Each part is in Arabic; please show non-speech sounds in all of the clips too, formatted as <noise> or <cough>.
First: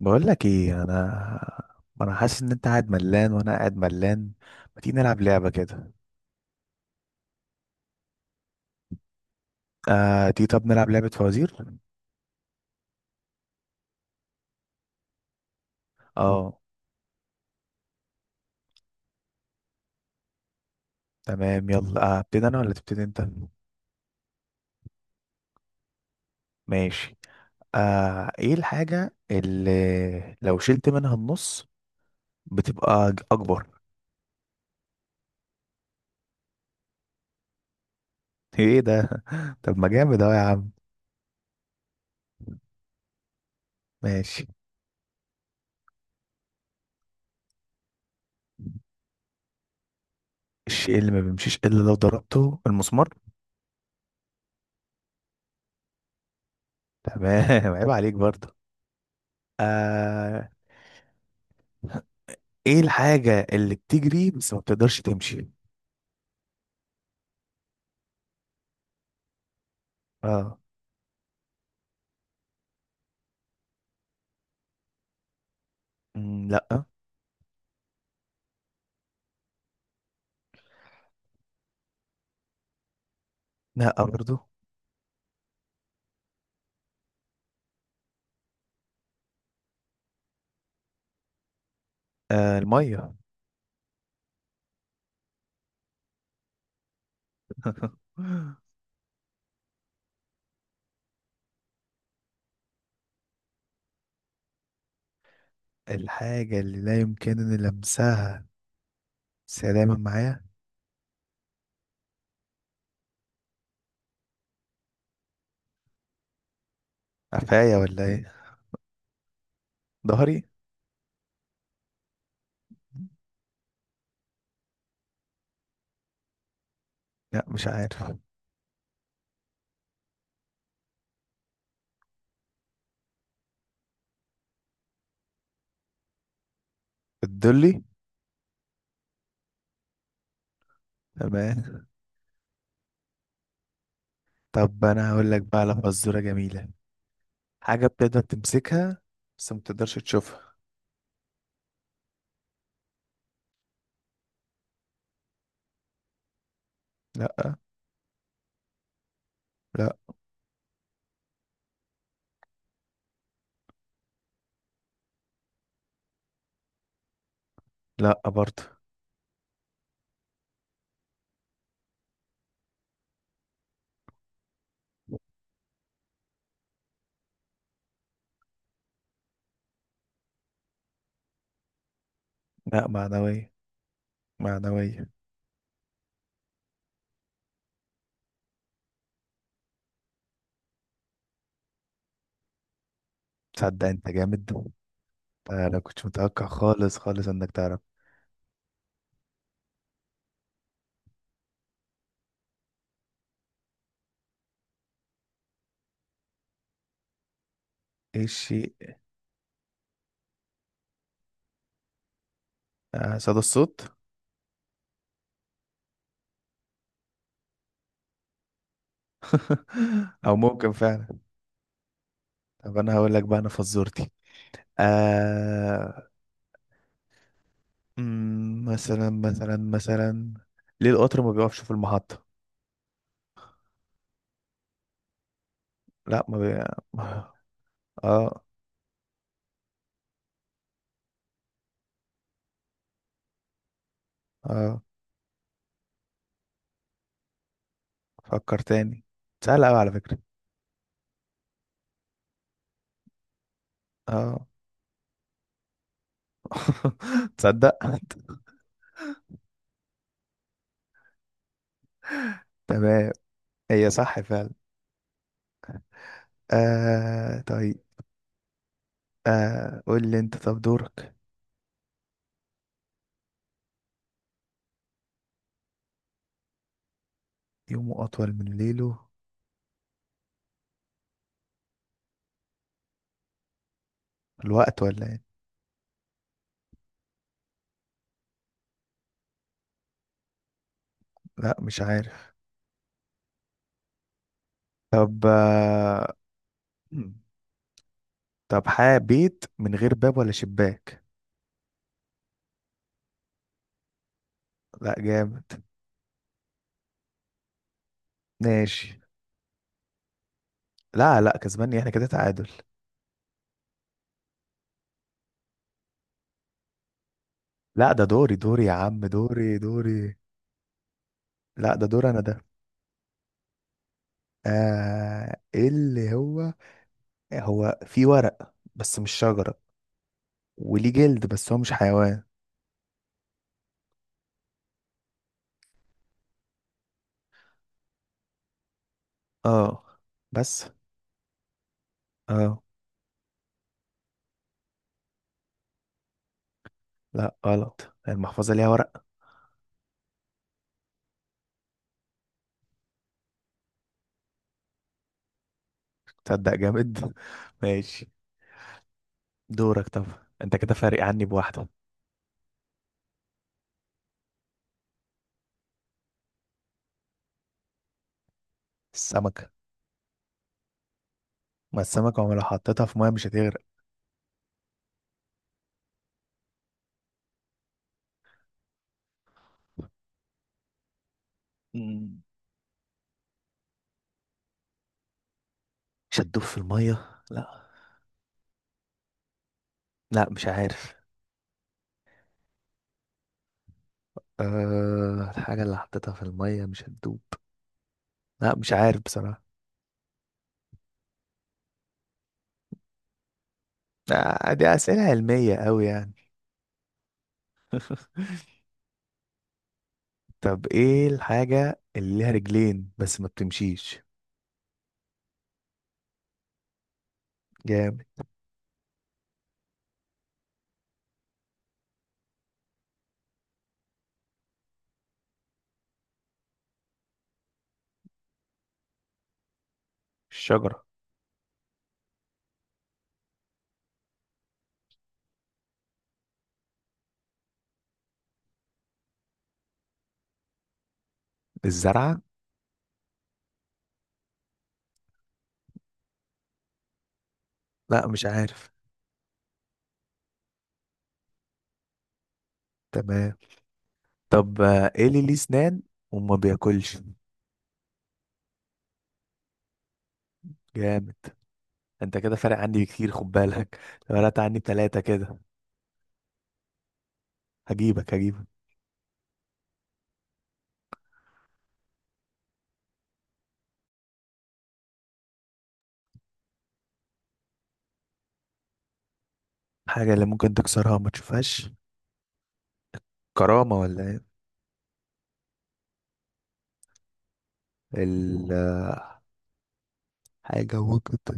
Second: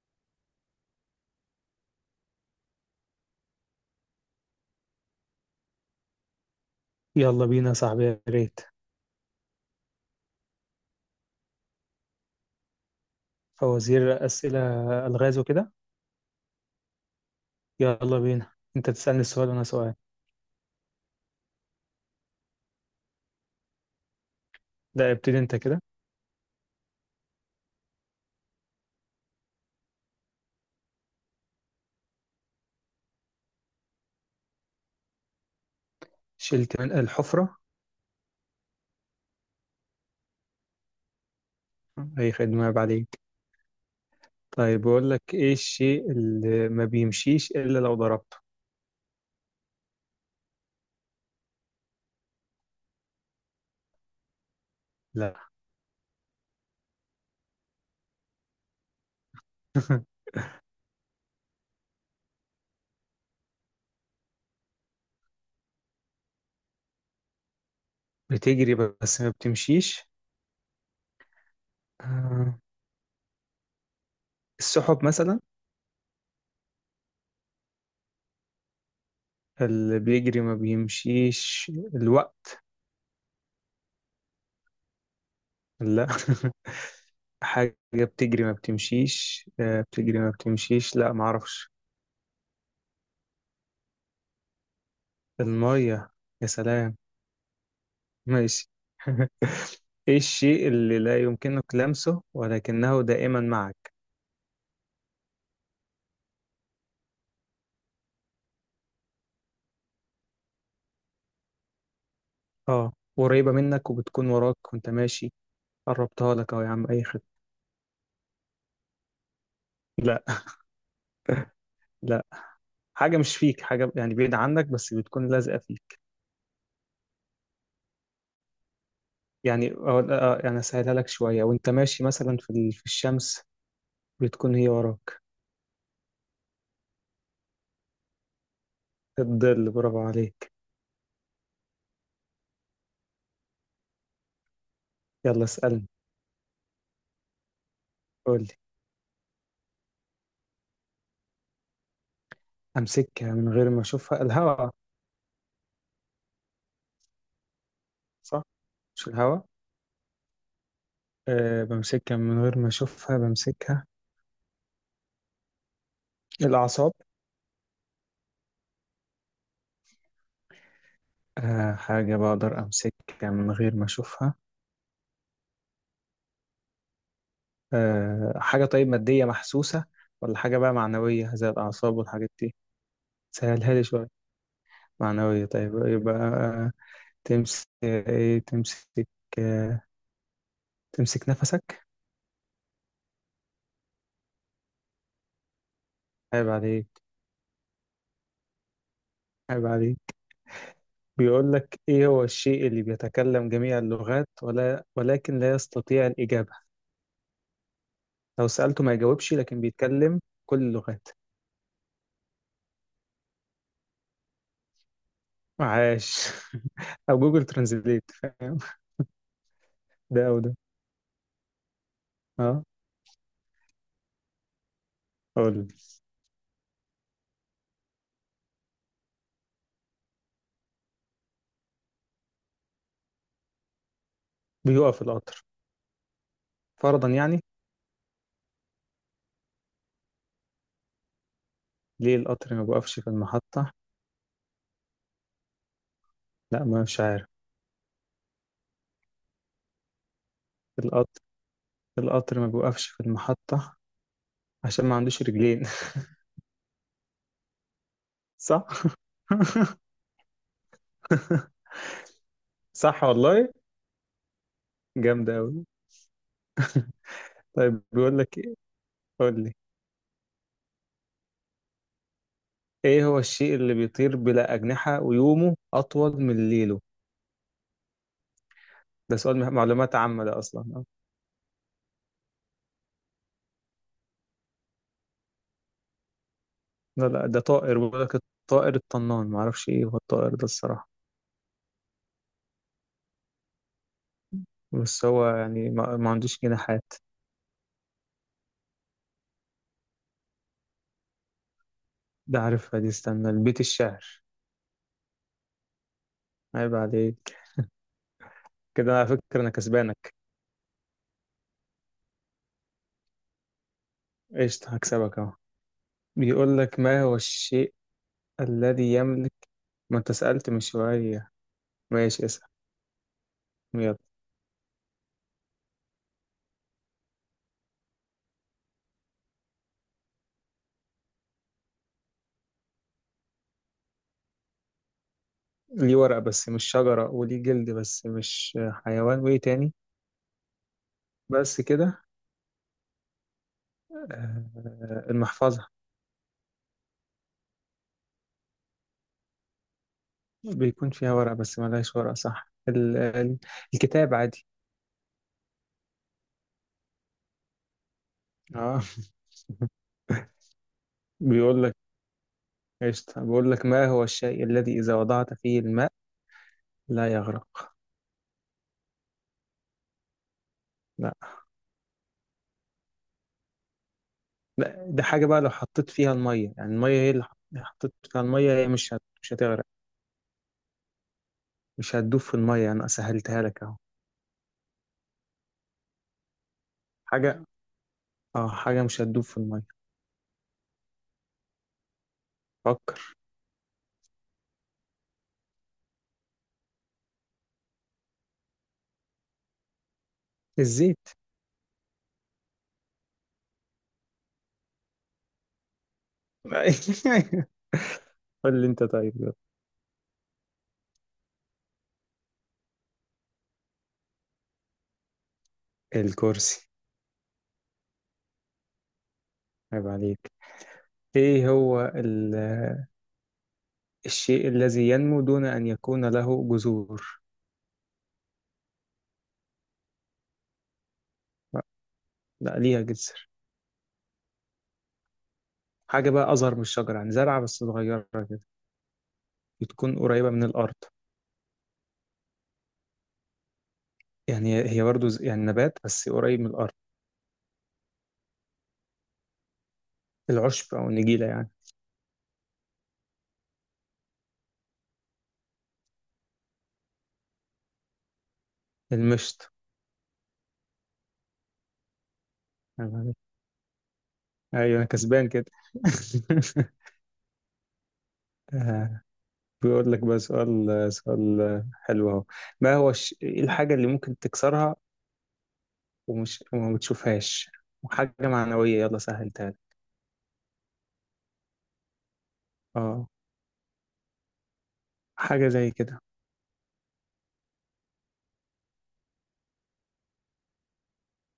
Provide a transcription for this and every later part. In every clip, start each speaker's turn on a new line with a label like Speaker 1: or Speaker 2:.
Speaker 1: بقول لك ايه. انا حاسس ان انت قاعد ملان وانا قاعد ملان. ما تيجي نلعب لعبه كده؟
Speaker 2: يلا بينا يا صاحبي، يا ريت.
Speaker 1: آه تيجي، طب نلعب لعبه فوازير.
Speaker 2: فوازير، أسئلة. ألغاز وكده.
Speaker 1: اه،
Speaker 2: يلا بينا. أنت تسألني السؤال وأنا سؤال.
Speaker 1: تمام يلا. ابتدي انا ولا تبتدي انت؟
Speaker 2: لا، ابتدي أنت كده.
Speaker 1: ماشي. آه، ايه الحاجه اللي لو شلت منها النص بتبقى اكبر؟
Speaker 2: شلت من الحفرة.
Speaker 1: <laughs> ايه ده؟ طب ما جامد اهو يا عم.
Speaker 2: أي خدمة، عيب عليك.
Speaker 1: ماشي.
Speaker 2: طيب، بقول لك إيه الشيء اللي ما بيمشيش إلا لو ضربته؟
Speaker 1: الشيء اللي ما بيمشيش الا لو ضربته، المسمار.
Speaker 2: لا.
Speaker 1: تمام <laughs> عيب عليك برضه.
Speaker 2: <laughs>
Speaker 1: آه، ايه الحاجه اللي بتجري بس ما بتقدرش تمشي؟
Speaker 2: بتجري بس ما بتمشيش.
Speaker 1: اه.
Speaker 2: آه، السحب مثلا.
Speaker 1: لا.
Speaker 2: اللي بيجري ما بيمشيش الوقت.
Speaker 1: لا برضو.
Speaker 2: لا. <laughs> حاجة بتجري ما بتمشيش، بتجري ما بتمشيش، لا معرفش.
Speaker 1: آه، المية.
Speaker 2: المية. يا سلام.
Speaker 1: <laughs>
Speaker 2: ماشي. <laughs> ايه الشيء اللي لا يمكنك لمسه ولكنه دائما معك؟
Speaker 1: الحاجة اللي لا يمكنني لمسها، بس هي دايما معايا.
Speaker 2: اه. قريبة منك وبتكون وراك وانت ماشي. قربتها لك اهو يا عم، اي خد.
Speaker 1: قفايا ولا ايه؟
Speaker 2: لا.
Speaker 1: ظهري.
Speaker 2: لا. حاجة مش فيك، حاجة يعني بعيدة عنك بس بتكون لازقة فيك.
Speaker 1: لا مش عارف.
Speaker 2: يعني يعني اسهلها لك شوية، وانت ماشي مثلا في الشمس بتكون هي وراك.
Speaker 1: الدلي.
Speaker 2: الظل، برافو عليك.
Speaker 1: تمام. طب انا هقول لك
Speaker 2: يلا
Speaker 1: بقى على
Speaker 2: اسألني.
Speaker 1: فزورة جميلة. حاجة بتقدر
Speaker 2: قول لي.
Speaker 1: تمسكها بس ما تقدرش تشوفها.
Speaker 2: امسكها من غير ما اشوفها، الهواء.
Speaker 1: لا.
Speaker 2: صح. مش الهواء.
Speaker 1: لا.
Speaker 2: بمسكها من غير ما اشوفها، بمسكها. الأعصاب.
Speaker 1: لا برضو.
Speaker 2: حاجة بقدر أمسكها من غير ما أشوفها. حاجة طيب مادية محسوسة، ولا حاجة بقى معنوية زي الأعصاب والحاجات دي؟
Speaker 1: لا، معنوية.
Speaker 2: سهلها لي شوية.
Speaker 1: معنوية.
Speaker 2: معنوية، طيب يبقى تمسك إيه؟ تمسك. آه، تمسك نفسك.
Speaker 1: تصدق انت جامد؟ انا كنت متوقع
Speaker 2: عيب
Speaker 1: خالص
Speaker 2: عليك.
Speaker 1: خالص انك تعرف.
Speaker 2: عيب عليك. بيقول لك إيه هو الشيء اللي بيتكلم جميع اللغات ولا ولكن لا يستطيع الإجابة؟
Speaker 1: ايه
Speaker 2: لو سألته ما
Speaker 1: الشيء؟
Speaker 2: يجاوبش لكن بيتكلم كل اللغات.
Speaker 1: آه، صدى الصوت.
Speaker 2: عاش. <laughs> أو جوجل ترانزليت، فاهم. ده
Speaker 1: <laughs> او
Speaker 2: أو ده.
Speaker 1: ممكن فعلا.
Speaker 2: أه.
Speaker 1: طب انا هقول لك بقى انا فزورتي.
Speaker 2: قول.
Speaker 1: آه. مثلا، ليه القطر ما بيقفش في المحطة؟
Speaker 2: بيقف القطر،
Speaker 1: لا ما بي...
Speaker 2: فرضا يعني.
Speaker 1: اه.
Speaker 2: ليه القطر ما بيقفش في المحطة؟
Speaker 1: اه.
Speaker 2: لا، ما مش عارف.
Speaker 1: فكر تاني، سهلة قوي على فكرة.
Speaker 2: القطر. القطر ما بيوقفش في المحطة
Speaker 1: اه.
Speaker 2: عشان ما عندوش رجلين. <laughs>
Speaker 1: <laughs> تصدق.
Speaker 2: صح. <laughs> صح
Speaker 1: تمام.
Speaker 2: والله.
Speaker 1: هي صح فعلا.
Speaker 2: جامدة أوي.
Speaker 1: آه طيب.
Speaker 2: طيب، بيقول لك إيه؟ قول لي.
Speaker 1: آه قول لي انت، طب دورك.
Speaker 2: إيه هو الشيء اللي بيطير بلا أجنحة ويومه أطول من ليله؟
Speaker 1: يومه اطول من ليله،
Speaker 2: ده سؤال معلومات عامة ده أصلا.
Speaker 1: الوقت ولا ايه؟
Speaker 2: لا لا، ده طائر، بيقول لك الطائر الطنان. ما أعرفش إيه هو الطائر ده الصراحة.
Speaker 1: لا مش عارف.
Speaker 2: بس
Speaker 1: طب
Speaker 2: هو يعني ما
Speaker 1: آه
Speaker 2: عندوش جناحات.
Speaker 1: طب حاب بيت من غير باب ولا شباك.
Speaker 2: ده عارفها دي، استنى، البيت الشعر.
Speaker 1: لا جامد.
Speaker 2: عيب عليك. كده
Speaker 1: ماشي.
Speaker 2: على فكرة أنا كسبانك.
Speaker 1: لا لا، كسباني احنا، كده تعادل.
Speaker 2: قشطة، هكسبك أهو. بيقول لك ما هو الشيء
Speaker 1: لا ده دوري يا عم،
Speaker 2: الذي يملك.
Speaker 1: دوري
Speaker 2: ما
Speaker 1: دوري
Speaker 2: أنت سألت من شوية.
Speaker 1: لا ده دور انا
Speaker 2: ماشي،
Speaker 1: ده.
Speaker 2: اسأل. يلا.
Speaker 1: آه، إيه اللي هو، هو في ورق بس مش شجرة، وليه جلد بس هو مش حيوان.
Speaker 2: ليه ورق بس مش شجرة، وليه جلد بس مش حيوان، وإيه تاني؟
Speaker 1: اه. بس.
Speaker 2: بس كده.
Speaker 1: اه.
Speaker 2: المحفظة.
Speaker 1: لا غلط، المحفظة ليها ورق.
Speaker 2: بيكون فيها ورق بس ملهاش ورق، صح. الكتاب عادي.
Speaker 1: تصدق جامد <laughs> ماشي.
Speaker 2: اه. <laughs>
Speaker 1: دورك طب. انت كده فارق عني
Speaker 2: بيقول
Speaker 1: بواحدة.
Speaker 2: لك، قشطة. بيقول لك ما هو الشيء الذي إذا وضعت فيه الماء لا يغرق؟
Speaker 1: السمكة.
Speaker 2: لا.
Speaker 1: ما السمكة عمرها لو حطيتها في مية مش
Speaker 2: لا ده حاجة، بقى لو حطيت فيها المية، يعني المية هي اللي حطيت فيها المية، هي مش هتغرق. مش
Speaker 1: هتغرق.
Speaker 2: هتدوب في المية، أنا سهلتها لك أهو.
Speaker 1: مش هتدوب في المية.
Speaker 2: حاجة.
Speaker 1: لا.
Speaker 2: اه، حاجة مش هتدوب في المية.
Speaker 1: لا مش عارف.
Speaker 2: فكر.
Speaker 1: أه الحاجة اللي حطيتها في المية مش هتدوب. لا مش عارف بصراحة.
Speaker 2: الزيت.
Speaker 1: آه، دي أسئلة علمية أوي يعني.
Speaker 2: <laughs>
Speaker 1: <laughs>
Speaker 2: قول لي أنت طيب، يلا.
Speaker 1: طب ايه الحاجة اللي ليها رجلين بس ما بتمشيش؟
Speaker 2: الكرسي.
Speaker 1: جامد.
Speaker 2: عيب عليك. إيه هو ال... الشيء الذي ينمو دون أن يكون له جذور؟
Speaker 1: الشجرة.
Speaker 2: لا, لا ليها جذر. حاجة بقى أصغر من الشجرة، يعني زرعة بس صغيرة كده. بتكون قريبة من الأرض.
Speaker 1: الزرعة.
Speaker 2: يعني هي برضو يعني نبات بس قريب من الأرض.
Speaker 1: لا مش عارف.
Speaker 2: العشب أو النجيلة يعني.
Speaker 1: تمام. طب آه، ايه اللي ليه سنان وما بياكلش؟
Speaker 2: المشط.
Speaker 1: جامد. انت كده فارق عني كتير، خد بالك لو فرقت عني
Speaker 2: أيوة أنا
Speaker 1: بتلاتة
Speaker 2: كسبان
Speaker 1: كده.
Speaker 2: كده. <laughs>
Speaker 1: هجيبك، هجيبك.
Speaker 2: آه، بيقول لك بقى سؤال. سؤال حلو أهو. ما هو الش- إيه الحاجة اللي ممكن تكسرها وما بتشوفهاش، وحاجة معنوية يلا سهلتها لك.
Speaker 1: حاجة اللي ممكن تكسرها وما تشوفهاش،
Speaker 2: اه.
Speaker 1: كرامة ولا
Speaker 2: حاجة زي كده.
Speaker 1: ايه؟ حاجة وجدت.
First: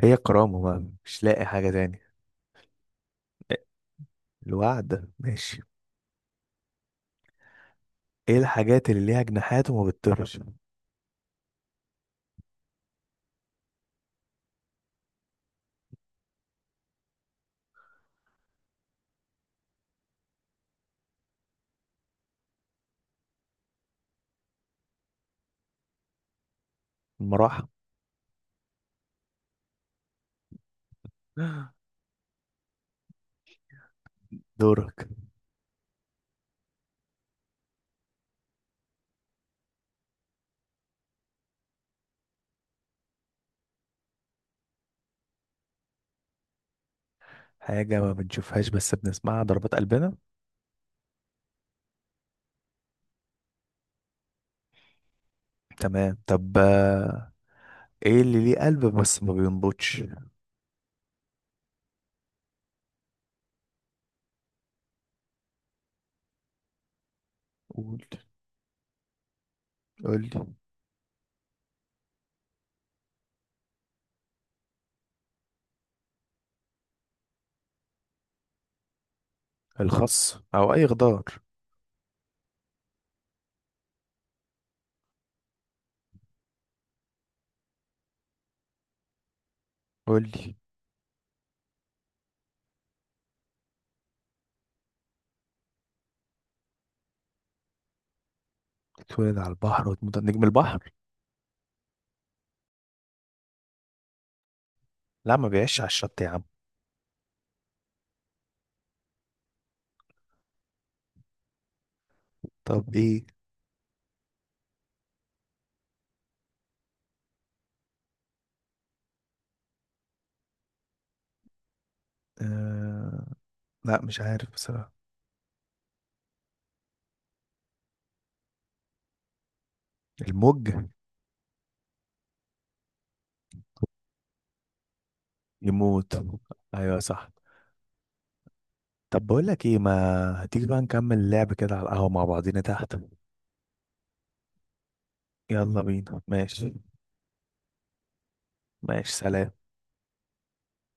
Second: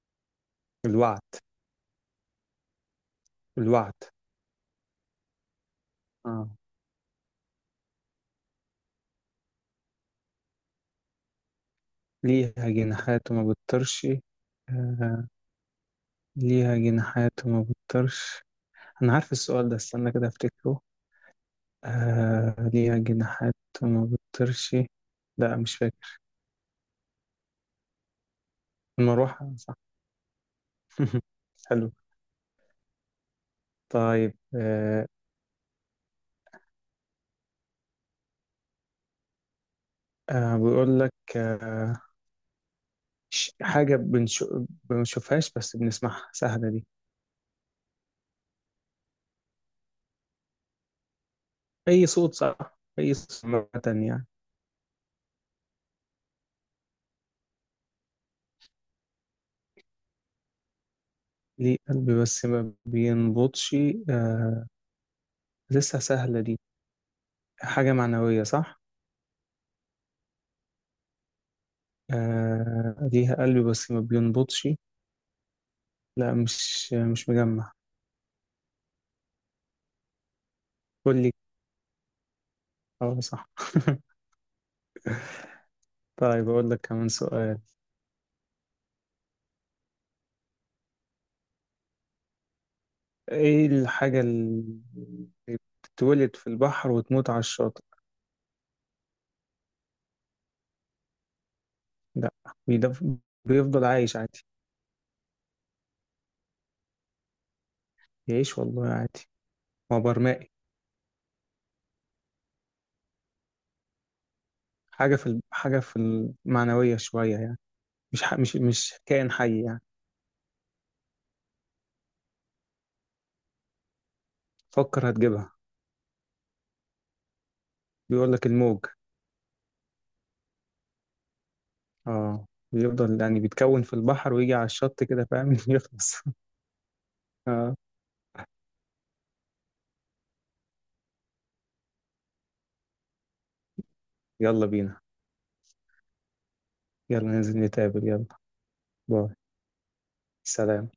Speaker 1: هي كرامة بقى،
Speaker 2: الوعد.
Speaker 1: مش لاقي حاجة تاني.
Speaker 2: الوعد.
Speaker 1: الوعد، ماشي.
Speaker 2: اه.
Speaker 1: ايه الحاجات اللي ليها جناحات وما بتطيرش؟
Speaker 2: ليها جناحات وما بتطيرش. آه. ليها جناحات وما بتطيرش. أنا عارف السؤال ده، استنى كده أفتكره. ليها جناحات وما بتطيرش. لا مش فاكر.
Speaker 1: المراحة.
Speaker 2: المروحة، صح. <laughs> حلو. طيب.
Speaker 1: دورك.
Speaker 2: بيقول لك. حاجة بنشوفهاش بس بنسمعها، سهلة دي.
Speaker 1: حاجة ما بنشوفهاش بس بنسمعها، ضربات قلبنا.
Speaker 2: أي صوت، صح، أي صوت، عامة يعني.
Speaker 1: تمام. طب آه، ايه اللي ليه قلب بس ما بينبضش؟
Speaker 2: ليه قلبي بس ما بينبضش؟ آه لسه سهلة دي. حاجة
Speaker 1: قول،
Speaker 2: معنوية، صح.
Speaker 1: قول لي.
Speaker 2: ليها قلبي بس ما بينبضش. لا مش مجمع.
Speaker 1: الخس او اي
Speaker 2: قول
Speaker 1: خضار.
Speaker 2: لي. اه صح. <laughs> طيب أقول لك كمان سؤال.
Speaker 1: قول لي.
Speaker 2: إيه الحاجة اللي بتتولد في البحر وتموت على الشاطئ؟
Speaker 1: اتولد على البحر وتموت على نجم البحر.
Speaker 2: لا. بيدف... بيفضل عايش عادي.
Speaker 1: لا ما بيعيش على الشط يا عم.
Speaker 2: يعيش والله عادي. هو برمائي.
Speaker 1: طب ايه؟
Speaker 2: حاجة في المعنوية شوية يعني. مش كائن حي يعني.
Speaker 1: آه... لا مش عارف بصراحة.
Speaker 2: فكر، هتجيبها. بيقول لك الموج.
Speaker 1: الموج.
Speaker 2: اه. بيفضل يعني بيتكون في البحر ويجي على الشط كده فاهم. <laughs> يخلص.
Speaker 1: يموت. ايوه صح.
Speaker 2: اه.
Speaker 1: طب بقول لك ايه، ما هتيجي بقى نكمل اللعب كده على القهوة مع بعضينا تحت؟
Speaker 2: يلا بينا.
Speaker 1: يلا بينا ماشي.
Speaker 2: يلا ننزل نتقابل، يلا.
Speaker 1: ماشي
Speaker 2: باي.
Speaker 1: سلام.
Speaker 2: سلام.